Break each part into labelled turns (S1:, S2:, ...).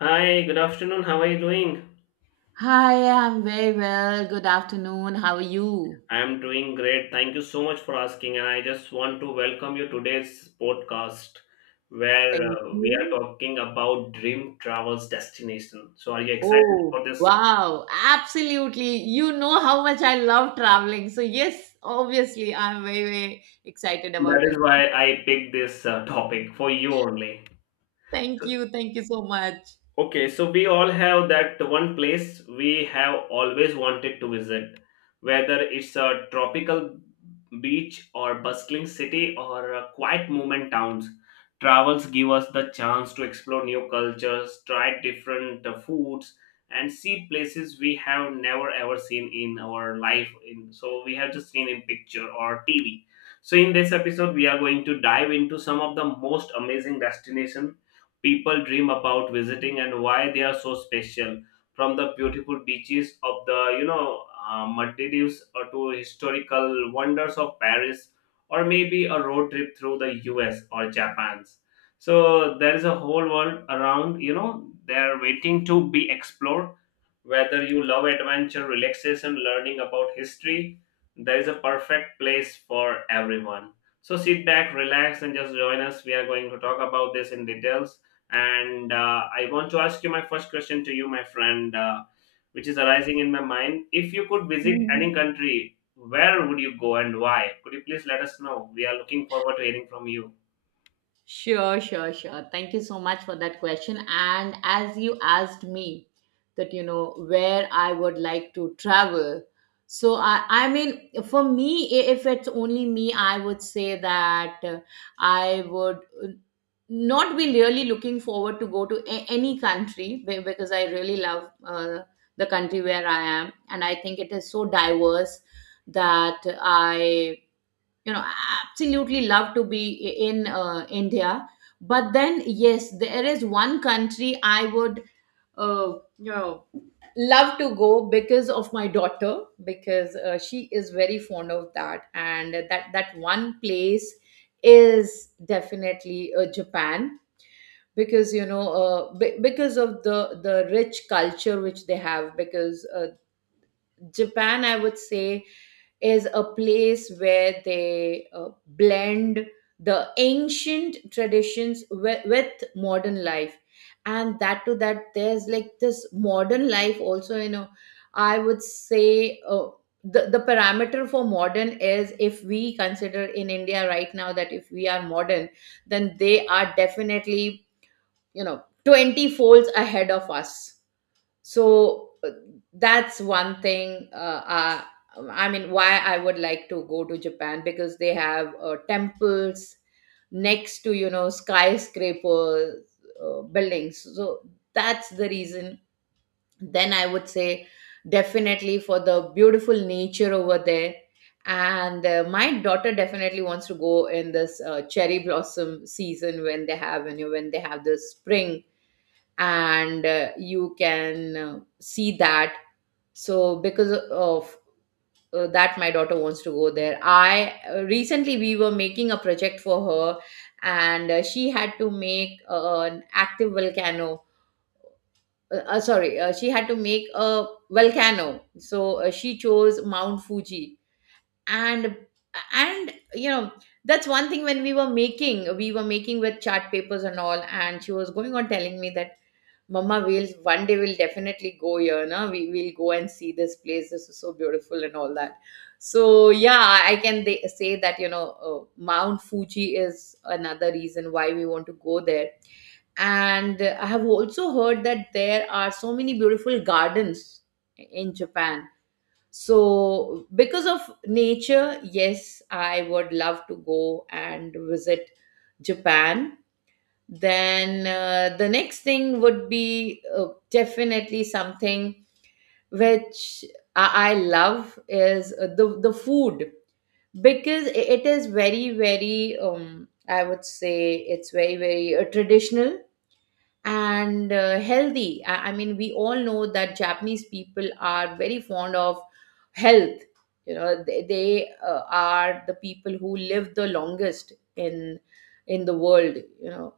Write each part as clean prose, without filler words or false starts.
S1: Hi, good afternoon. How are you doing?
S2: Hi, I'm very well. Good afternoon. How are you?
S1: I'm doing great. Thank you so much for asking. And I just want to welcome you today's podcast where
S2: Thank
S1: we are
S2: you.
S1: talking about dream travels destination. So are you excited
S2: Oh,
S1: for this?
S2: wow, absolutely. You know how much I love traveling. So, yes, obviously, I'm very, very excited
S1: That
S2: about
S1: is
S2: it.
S1: why I picked this topic for you only.
S2: Thank you. Thank you so much.
S1: Okay, so we all have that one place we have always wanted to visit, whether it's a tropical beach or bustling city or a quiet movement towns. Travels give us the chance to explore new cultures, try different foods, and see places we have never ever seen in our life. In so we have just seen in picture or TV. So in this episode, we are going to dive into some of the most amazing destinations people dream about visiting and why they are so special from the beautiful beaches of the Maldives or to historical wonders of Paris or maybe a road trip through the US or Japan's, so there is a whole world around, they're waiting to be explored, whether you love adventure, relaxation, learning about history, there is a perfect place for everyone. So sit back, relax, and just join us. We are going to talk about this in details. And I want to ask you my first question to you, my friend, which is arising in my mind. If you could visit any
S2: Mhm.
S1: country, where would you go and why? Could you please let us know? We are looking forward to hearing from you.
S2: Sure, sure, sure. Thank you so much for that question. And as you asked me that, where I would like to travel. So, I mean, for me, if it's only me, I would say that I would uh, not be really looking forward to go to any country because I really love the country where I am. And I think it is so diverse that I you know I absolutely love to be in india. But then yes, there is one country I would uh, you know love to go because of my daughter, because she is very fond of that, and that one place is definitely japan, because because of the rich culture which they have, because Japan, I would say, is a place where they blend the ancient traditions with modern life. And that to that, there's like this modern life also, I would say the parameter for modern is, if we consider in India right now, that if we are modern, then they are definitely, 20 folds ahead of us. So that's one thing. I mean why I would like to go to japan: because they have temples next to skyscraper buildings. So that's the reason. Then I would say, definitely, for the beautiful nature over there. And my daughter definitely wants to go in this cherry blossom season, when they have the spring, and you can see that. So because of that, my daughter wants to go there. I Recently, we were making a project for her, and she had to make an active volcano. Sorry, she had to make a volcano, so she chose mount fuji. And and that's one thing. When we were making with chart papers and all, and she was going on telling me that, "Mama, we'll one day we'll definitely go here, na? We will go and see this place. This is so beautiful," and all that. So yeah, I can, they say that, Mount Fuji is another reason why we want to go there. And I have also heard that there are so many beautiful gardens in Japan. So because of nature, yes, I would love to go and visit Japan. Then the next thing would be definitely something which I love is the food, because it is very very, I would say, it's very very traditional and healthy. I mean we all know that Japanese people are very fond of health. You know they are the people who live the longest in the world. You know,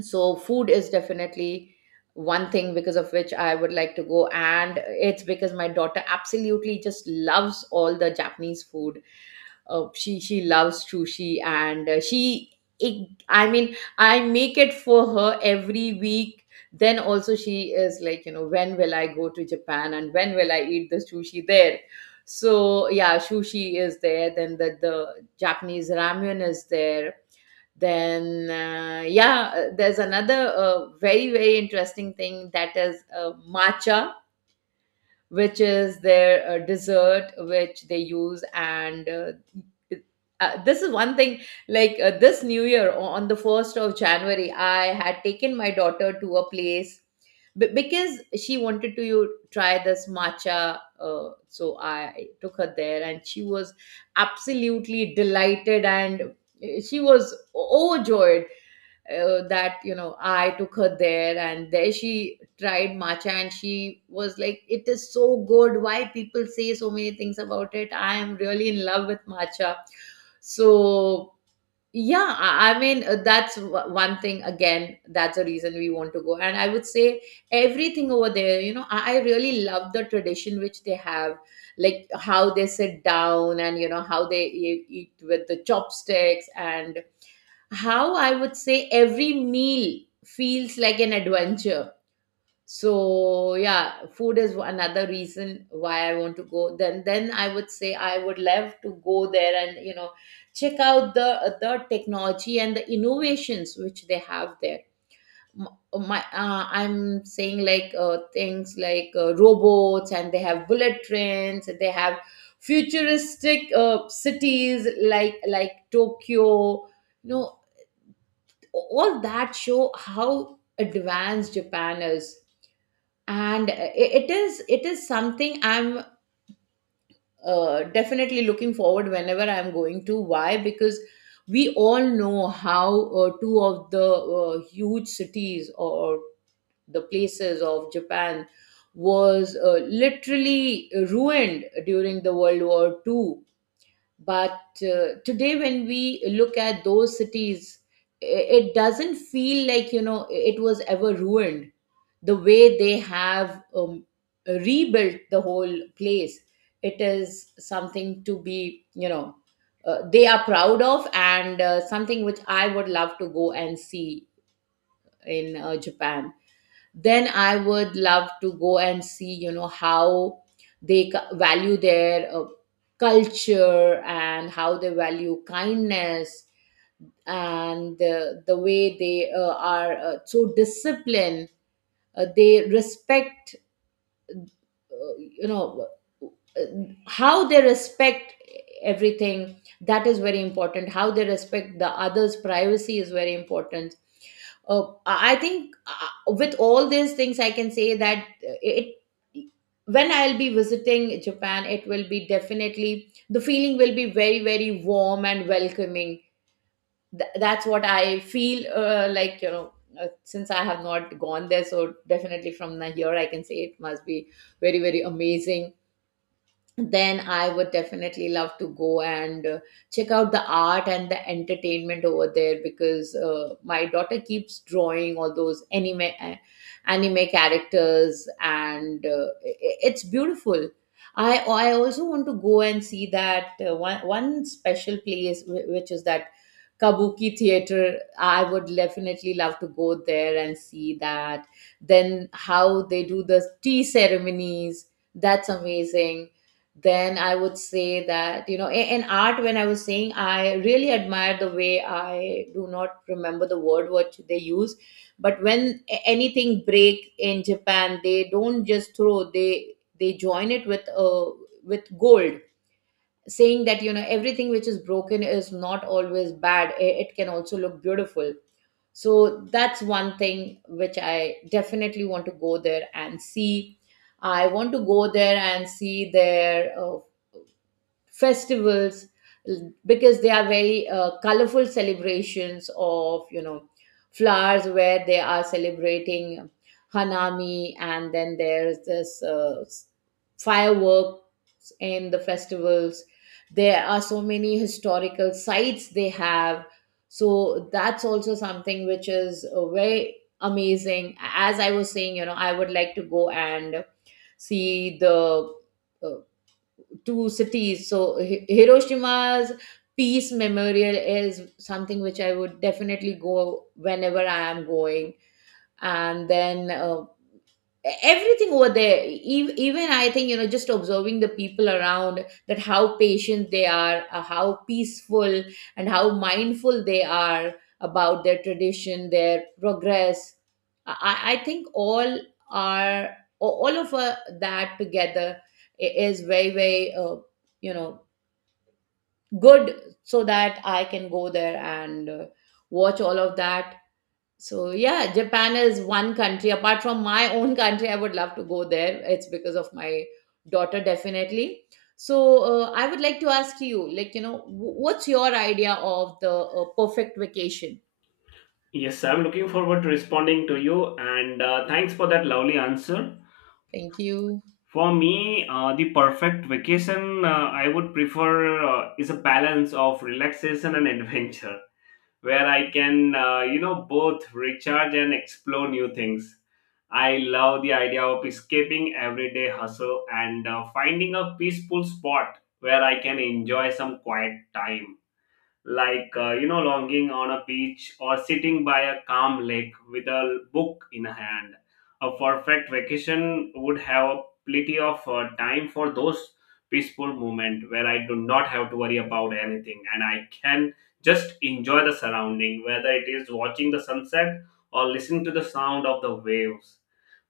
S2: so food is definitely one thing because of which I would like to go. And it's because my daughter absolutely just loves all the japanese food. She loves sushi, and I mean I make it for her every week. Then also she is like, when will I go to japan, and when will I eat the sushi there? So yeah, sushi is there, then the japanese ramen is there. Then yeah, there's another very very interesting thing, that is matcha, which is their dessert which they use. And it- this is one thing. Like this new year, on the 1st of january, I had taken my daughter to a place, because she wanted to you try this matcha, so I took her there, and she was absolutely delighted and she was overjoyed, that I took her there, and there she tried matcha, and she was like, "It is so good, why people say so many things about it, I am really in love with matcha." So yeah, I mean that's one thing again, that's a reason we want to go. And I would say everything over there, I really love the tradition which they have, like how they sit down, and how they eat with the chopsticks, and how, I would say, every meal feels like an adventure. So yeah, food is another reason why I want to go. Then I would say I would love to go there and check out the technology and the innovations which they have there. My, I'm saying like things like robots, and they have bullet trains, and they have futuristic cities like Tokyo. No, all that show how advanced japan is. And it is something I'm definitely looking forward, whenever I'm going. To why? Because we all know how two of the huge cities, or the places of japan, was literally ruined during the World War II. But today, when we look at those cities, i- it doesn't feel like, it was ever ruined, the way they have rebuilt the whole place. It is something to be, they are proud of, and something which I would love to go and see in Japan. Then I would love to go and see how they value their culture, and how they value kindness, and the way they are so disciplined. They respect, uh, you know uh, how they respect everything. That is very important. How they respect the others privacy is very important. Oh, I think with all these things, I can say that, it when I'll be visiting Japan, it will be definitely, the feeling will be very very warm and welcoming. That's what I feel, like. Since I have not gone there, so definitely from here I can say it must be very very amazing. Then I would definitely love to go and check out the art and the entertainment over there, because my daughter keeps drawing all those anime anime characters, and it's beautiful. I also want to go and see that one special place, which is that Kabuki theater. I would definitely love to go there and see that. Then how they do the tea ceremonies. That's amazing. Then I would say that, in art, when I was saying, I really admire the way, I do not remember the word what they use, but when anything break in japan, they don't just throw, they join it with with gold, saying that, everything which is broken is not always bad, it can also look beautiful. So that's one thing which I definitely want to go there and see. I want to go there and see their festivals, because they are very colorful celebrations of flowers, where they are celebrating hanami. And then there's this fireworks in the festivals. There are so many historical sites they have, so that's also something which is very amazing. As I was saying, I would like to go and see the uh, to cities. So Hiroshima's peace memorial is something which I would definitely go whenever I am going. And then everything over there, even I think, just observing the people around, that how patient they are, how peaceful and how mindful they are about their tradition, their progress. I think all are all of that together is very very, you know good, so that I can go there and watch all of that. So yeah, Japan is one country apart from my own country. I would love to go there. It's because of my daughter, definitely. So I would like to ask you, like, what's your idea of the perfect vacation?
S1: Yes, I'm looking forward to responding to you, and thanks for that lovely answer.
S2: Thank you,
S1: For me, the perfect vacation I would prefer is a balance of relaxation and adventure, where I can, you know, both recharge and explore new things. I love the idea of escaping everyday hustle and finding a peaceful spot where I can enjoy some quiet time like you know, lounging on a beach or sitting by a calm lake with a book in hand. A perfect vacation would have plenty of time for those peaceful moments where I do not have to worry about anything, and I can just enjoy the surrounding, whether it is watching the sunset or listening to the sound of the waves.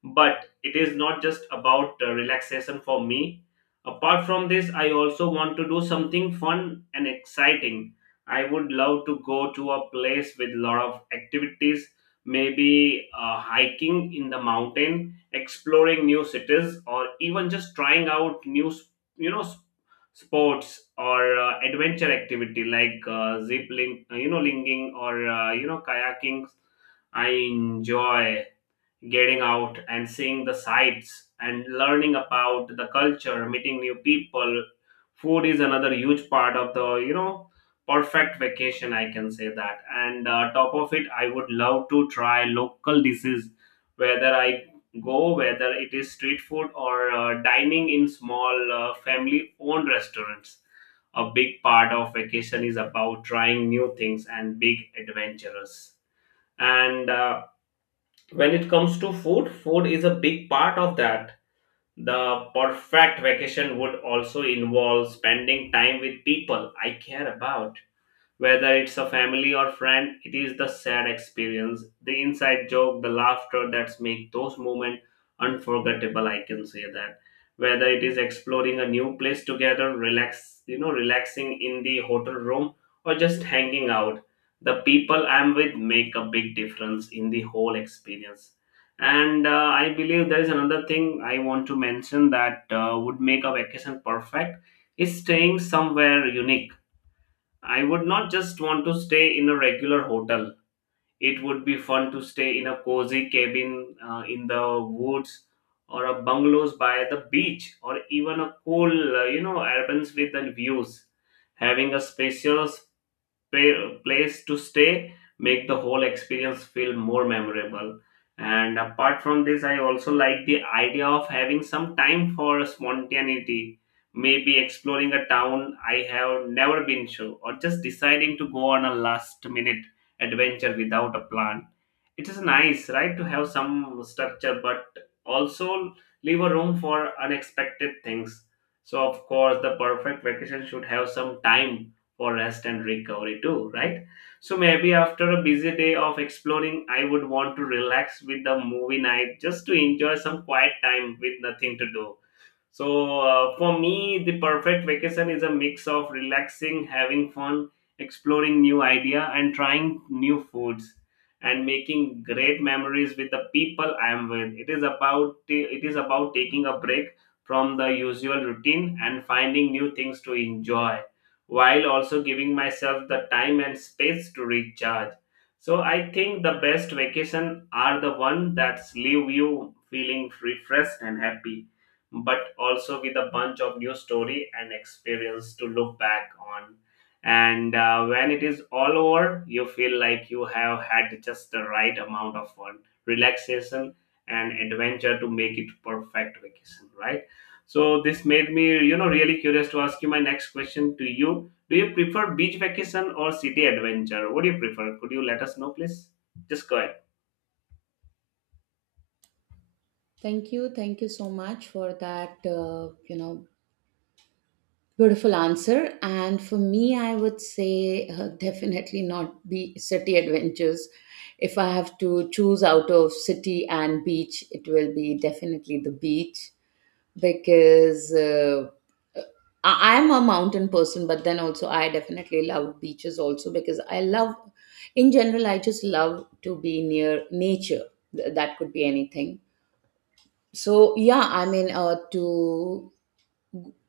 S1: But it is not just about relaxation for me. Apart from this, I also want to do something fun and exciting. I would love to go to a place with lot of activities, maybe hiking in the mountain, exploring new cities, or even just trying out you know s- sports or adventure activity like zip link, linking or you know, kayaking. I enjoy getting out and seeing the sights and learning about the culture, meeting new people. Food is another huge part of the perfect vacation, I can say that. And top of it, I would love to try local dishes, whether I go whether it is street food or dining in small family owned restaurants. A big part of vacation is about trying new things and big adventures. And when it comes to food, is a big part of that. The perfect vacation would also involve spending time with people I care about, whether it's a family or friend. It is the sad experience, the inside joke, the laughter that's make those moments unforgettable. I can say that. Whether it is exploring a new place together, relax, you know, relaxing in the hotel room, or just hanging out, the people I'm with make a big difference in the whole experience. And I believe there is another thing I want to mention that would make a vacation perfect is staying somewhere unique. I would not just want to stay in a regular hotel. It would be fun to stay in a cozy cabin in the woods or a bungalows by the beach, or even a cool, you know, urban with the views. Having a spacious place to stay make the whole experience feel more memorable. And apart from this, I also like the idea of having some time for spontaneity, maybe exploring a town I have never been to, or just deciding to go on a last minute adventure without a plan. It is nice, right, to have some structure, but also leave a room for unexpected things. So of course the perfect vacation should have some time for rest and recovery too, right? So maybe after a busy day of exploring, I would want to relax with a movie night, just to enjoy some quiet time with nothing to do. So for me, the perfect vacation is a mix of relaxing, having fun, exploring new idea, and trying new foods, and making great memories with the people I am with. It is about, it is about taking a break from the usual routine and finding new things to enjoy, while also giving myself the time and space to recharge. So I think the best vacation are the one that leave you feeling refreshed and happy, but also with a bunch of new story and experience to look back on. And when it is all over, you feel like you have had just the right amount of fun, relaxation, and adventure to make it perfect vacation, right? So this made me, you know, really curious to ask you my next question to you. Do you prefer beach vacation or city adventure? What do you prefer? Could you let us know, please? Just go ahead.
S2: thank you, thank you so much for that. Beautiful answer. And for me, I would say, definitely not be city adventures. If I have to choose out of city and beach, it will be definitely the beach, because I am a mountain person, but then also I definitely love beaches also, because I love, in general, I just love to be near nature. That could be anything. So yeah, I mean, to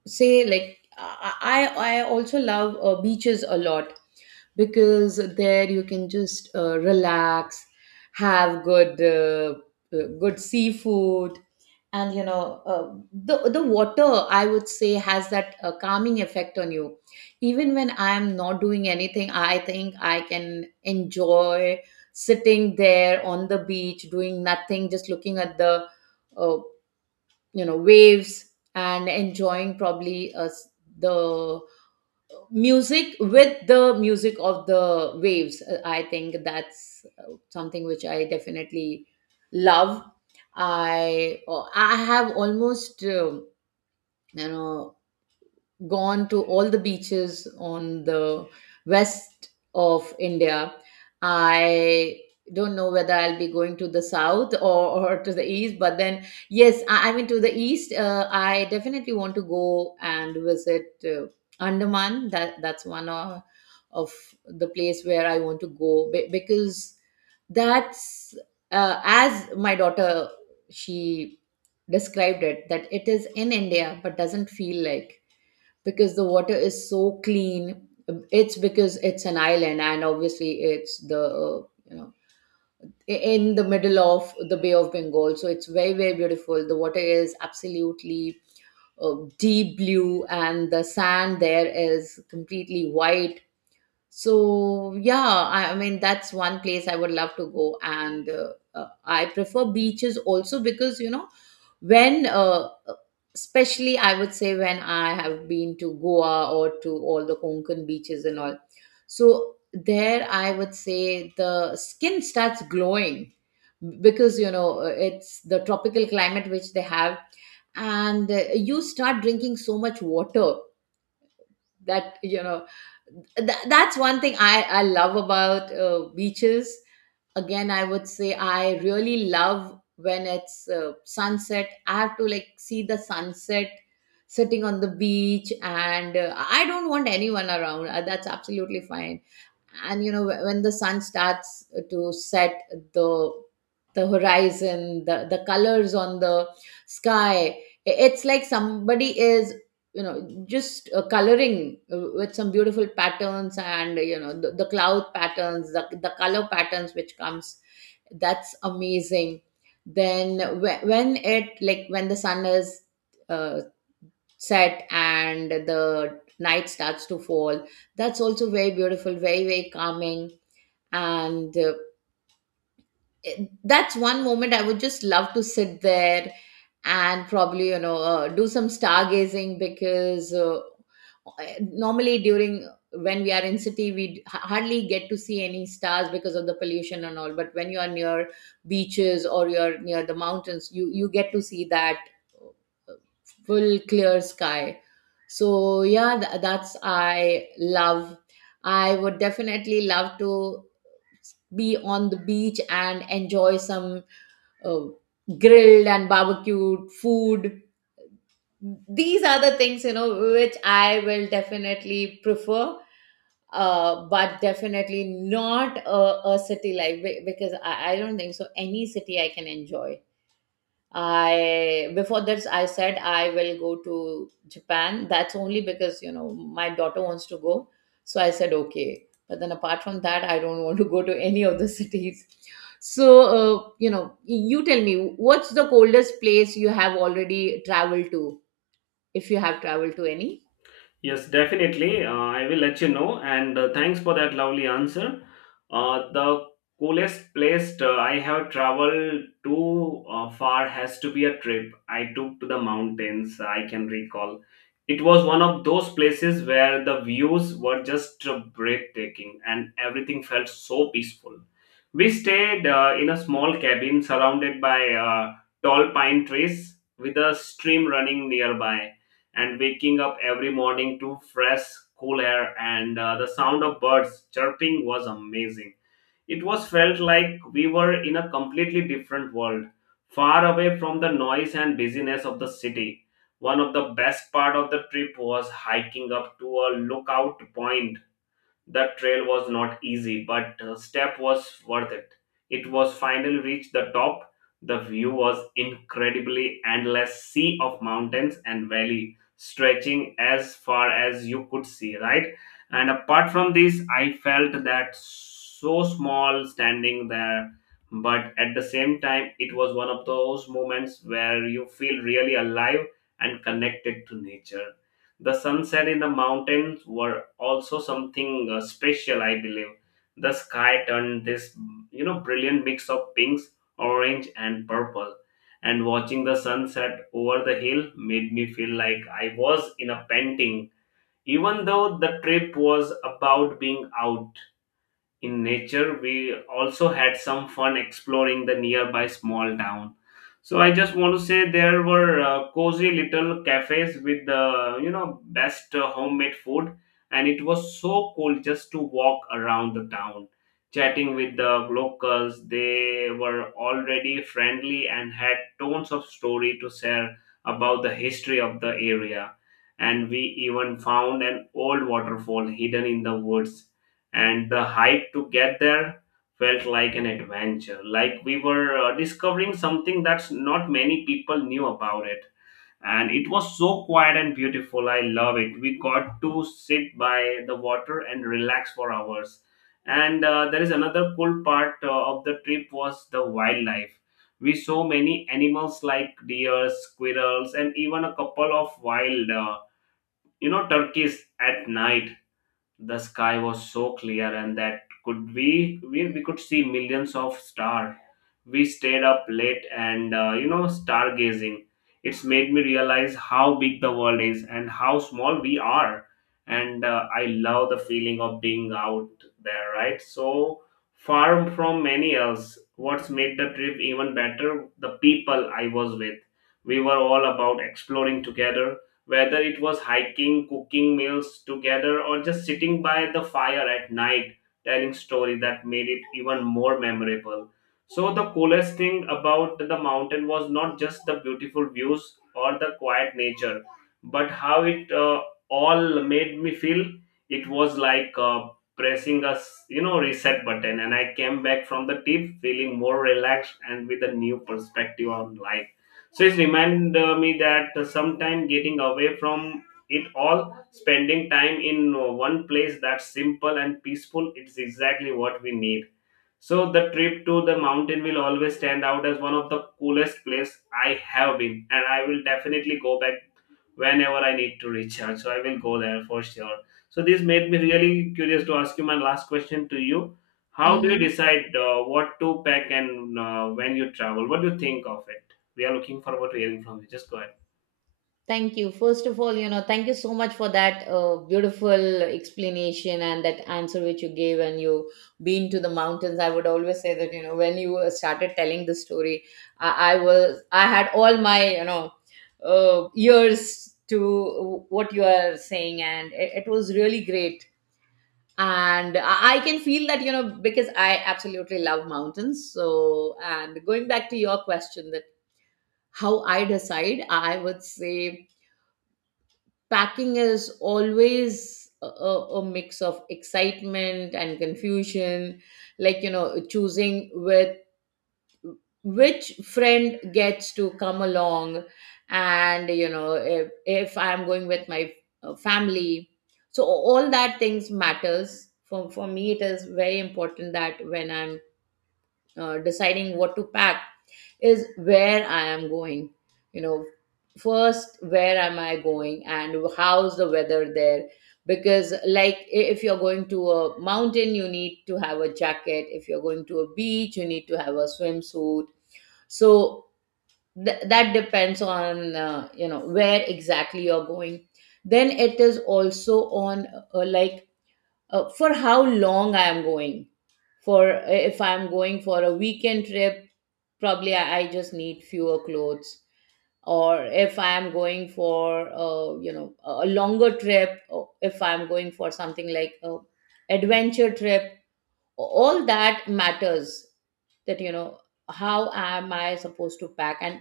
S2: say like I also love beaches a lot, because there you can just relax, have good seafood, and the water I would say has that calming effect on you. Even when I am not doing anything, I think I can enjoy sitting there on the beach doing nothing, just looking at the uh, waves, and enjoying probably the music with the music of the waves. I think that's something which I definitely love. I have almost you know gone to all the beaches on the west of India. I don't know whether I'll be going to the south or to the east, but then, yes, I mean, to the east, I definitely want to go and visit Andaman. That's one of the place where I want to go because that's, as my daughter, she described it, that it is in India but doesn't feel like, because the water is so clean. It's because it's an island, and obviously it's the you know in the middle of the Bay of Bengal, so it's very very beautiful. The water is absolutely deep blue, and the sand there is completely white. So yeah, I mean that's one place I would love to go, and I prefer beaches also because you know when, especially I would say, when I have been to Goa or to all the Konkan beaches and all, so there I would say the skin starts glowing, because you know it's the tropical climate which they have, and you start drinking so much water, that you know that's one thing I love about beaches. Again, I would say I really love when it's sunset. I have to like see the sunset sitting on the beach, and I don't want anyone around. That's absolutely fine. And you know when the sun starts to set, the the horizon, the colors on the sky, it's like somebody is just coloring with some beautiful patterns, and you know the cloud patterns, the color patterns which comes, that's amazing. Then when it like when the sun is uh, set and the night starts to fall, that's also very beautiful, very very calming, and that's one moment I would just love to sit there, and probably you know do some stargazing, because normally during when we are in city, we hardly get to see any stars because of the pollution and all. But when you are near beaches or you're near the mountains, you get to see that uh, full clear sky. So yeah, that's I love. I would definitely love to be on the beach and enjoy some uh, grilled and barbecued food. These are the things, which I will definitely prefer. But definitely not a city life, because I don't think so any city I can enjoy. I Before this I said I will go to Japan. That's only because you know my daughter wants to go. So I said okay. But then apart from that, I don't want to go to any of the cities. So you tell me, what's the coldest place you have already traveled to, if you have traveled to any?
S1: Yes, definitely. I will let you know. And thanks for that lovely answer. The coolest place I have traveled too far has to be a trip I took to the mountains. I can recall. It was one of those places where the views were just breathtaking, and everything felt so peaceful. We stayed in a small cabin surrounded by tall pine trees with a stream running nearby, and waking up every morning to fresh cool air and the sound of birds chirping was amazing. It was felt like we were in a completely different world, far away from the noise and busyness of the city. One of the best part of the trip was hiking up to a lookout point. That trail was not easy, but the step was worth it. It was finally reached the top. The view was incredibly endless sea of mountains and valley stretching as far as you could see, right? And apart from this, I felt that so small standing there, but at the same time, it was one of those moments where you feel really alive and connected to nature. The sunset in the mountains were also something special, I believe. The sky turned this, you know, brilliant mix of pinks, orange, and purple. And watching the sunset over the hill made me feel like I was in a painting, even though the trip was about being out in nature. We also had some fun exploring the nearby small town. So I just want to say there were cozy little cafes with the, you know, best homemade food, and it was so cool just to walk around the town, chatting with the locals. They were already friendly and had tons of story to share about the history of the area. And we even found an old waterfall hidden in the woods, and the hike to get there felt like an adventure, like we were discovering something that's not many people knew about it. And it was so quiet and beautiful, I love it. We got to sit by the water and relax for hours. And there is another cool part of the trip was the wildlife. We saw many animals like deer, squirrels, and even a couple of wild you know, turkeys. At night, the sky was so clear, and that we could see millions of stars. We stayed up late and you know, stargazing. It's made me realize how big the world is and how small we are. And I love the feeling of being out there, right? So far from many else, what's made the trip even better, the people I was with. We were all about exploring together, whether it was hiking, cooking meals together, or just sitting by the fire at night telling story that made it even more memorable. So the coolest thing about the mountain was not just the beautiful views or the quiet nature, but how it all made me feel. It was like pressing a you know, reset button, and I came back from the trip feeling more relaxed and with a new perspective on life. So it's reminded me that sometime getting away from it all, spending time in one place that's simple and peaceful, it's exactly what we need. So the trip to the mountain will always stand out as one of the coolest place I have been, and I will definitely go back whenever I need to recharge. So I will go there for sure. So this made me really curious to ask you my last question to you. How do you decide what to pack and when you travel? What do you think of it? We are looking forward to hearing from you. Just go ahead.
S2: Thank you. First of all, thank you so much for that beautiful explanation and that answer which you gave. And you been to the mountains, I would always say that you know when you started telling the story, I had all my ears to what you are saying, and it was really great. And I can feel that you know, because I absolutely love mountains. So, and going back to your question, that how I decide, I would say packing is always a mix of excitement and confusion, like you know choosing with which friend gets to come along, and you know if I'm going with my family, so all that things matters for me. It is very important that when I'm deciding what to pack is where I am going. You know, first, where am I going and how's the weather there? Because, like, if you're going to a mountain, you need to have a jacket. If you're going to a beach, you need to have a swimsuit. So, that depends on, where exactly you're going. Then it is also on, like, for how long I am going. For if I am going for a weekend trip, probably I just need fewer clothes. Or if I am going for a longer trip, or if I am going for something like a adventure trip, all that matters. That you know how am I supposed to pack, and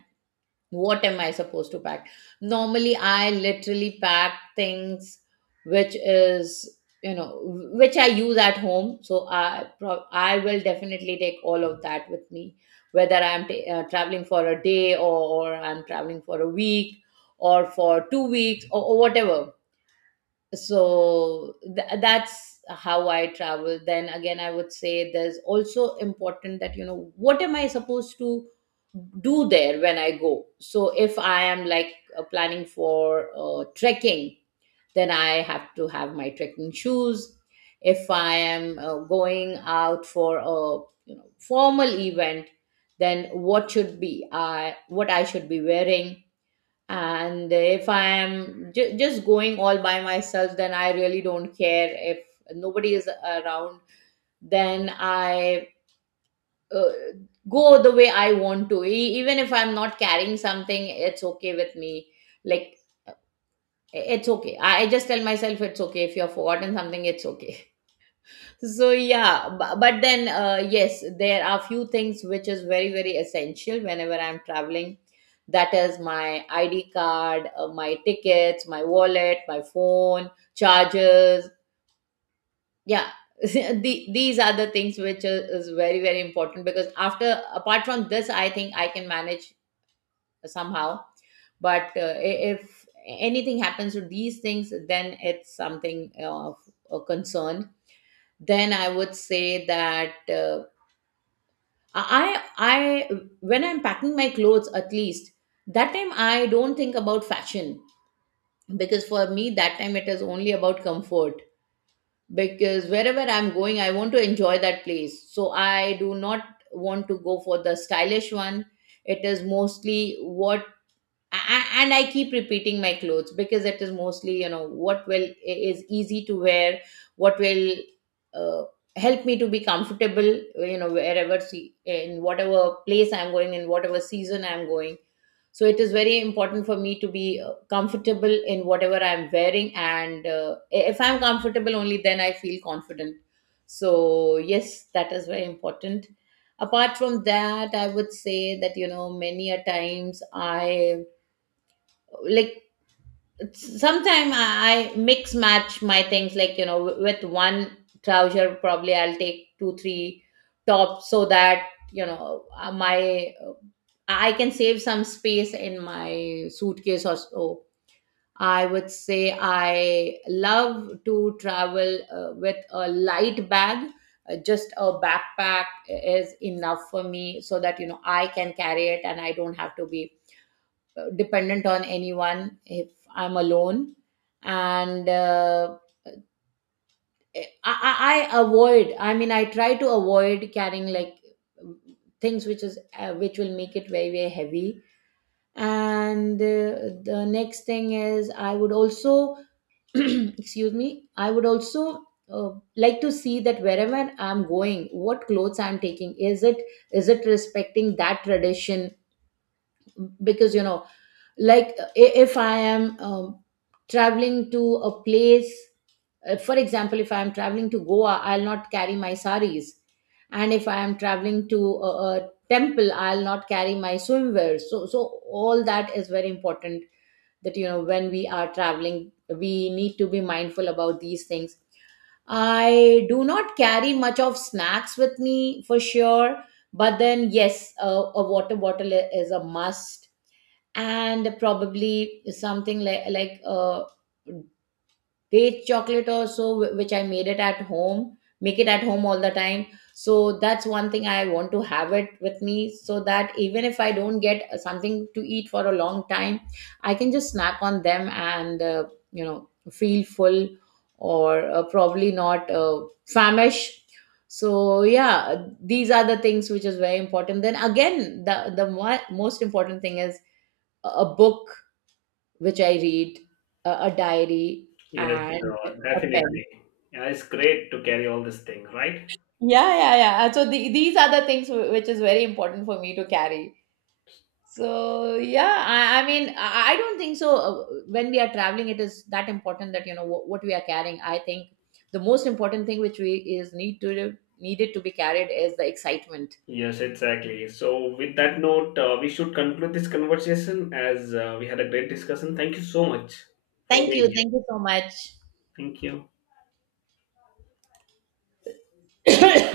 S2: what am I supposed to pack. Normally, I literally pack things which is you know which I use at home, so I will definitely take all of that with me, whether I'm traveling for a day, or I'm traveling for a week, or for 2 weeks, or whatever. So that's how I travel. Then again, I would say there's also important that you know what am I supposed to do there when I go. So if I am like planning for trekking, then I have to have my trekking shoes. If I am going out for a formal event, then what I should be wearing. And if I am just going all by myself, then I really don't care if nobody is around. Then I uh, go the way I want to. Even if I'm not carrying something, it's okay with me. Like, it's okay. I just tell myself, it's okay, if you have forgotten something, it's okay. So yeah, but then yes, there are few things which is very very essential whenever I'm traveling. That is my ID card, my tickets, my wallet, my phone, chargers. Yeah, these are the things which is very very important, because after apart from this, I think I can manage somehow. But if anything happens to these things, then it's something of a concern. Then I would say that I when I'm packing my clothes, at least that time I don't think about fashion, because for me, that time it is only about comfort. Because wherever I'm going, I want to enjoy that place, so I do not want to go for the stylish one. It is mostly what and I keep repeating my clothes, because it is mostly you know what will is easy to wear, what will uh, help me to be comfortable, you know, wherever, see, in whatever place I'm going, in whatever season I'm going. So it is very important for me to be comfortable in whatever I'm wearing, and if I'm comfortable, only then I feel confident. So yes, that is very important. Apart from that, I would say that you know many a times I, like, sometimes I mix match my things, like you know, with one trouser probably I'll take two three tops, so that you know my I can save some space in my suitcase or so. I would say I love to travel with a light bag. Just a backpack is enough for me, so that you know I can carry it and I don't have to be dependent on anyone if I'm alone. And I, I I avoid, I mean, I try to avoid carrying like things which is which will make it very very heavy. And the next thing is, I would also excuse me, I would also uh, like to see that wherever I'm going what clothes I'm taking, is it respecting that tradition. Because you know, like, if I am traveling to a place, for example, if I am traveling to Goa, I'll not carry my saris. And if I am traveling to a, a temple, I'll not carry my swimwear. So all that is very important, that you know when we are traveling, we need to be mindful about these things. I do not carry much of snacks with me for sure, but then yes, a water bottle is a must, and probably something like date chocolate or so, which I made it at home make it at home all the time, so that's one thing I want to have it with me, so that even if I don't get something to eat for a long time, I can just snack on them and feel full. Or probably not famished. So yeah, these are the things which is very important. Then again, the most important thing is a book which I read, a diary,
S1: Yes,
S2: and a pen.
S1: definitely. Yeah, it's great to carry all this thing, right?
S2: Yeah, yeah, yeah. So these are the things which is very important for me to carry. So yeah, I mean, I don't think so. When we are traveling, it is that important that you know what we are carrying. I think the most important thing which we is need to needed to be carried is the excitement.
S1: Yes, exactly. So, with that note, we should conclude this conversation as we had a great discussion. Thank you so much for being here.
S2: Thank you so much.
S1: Thank you.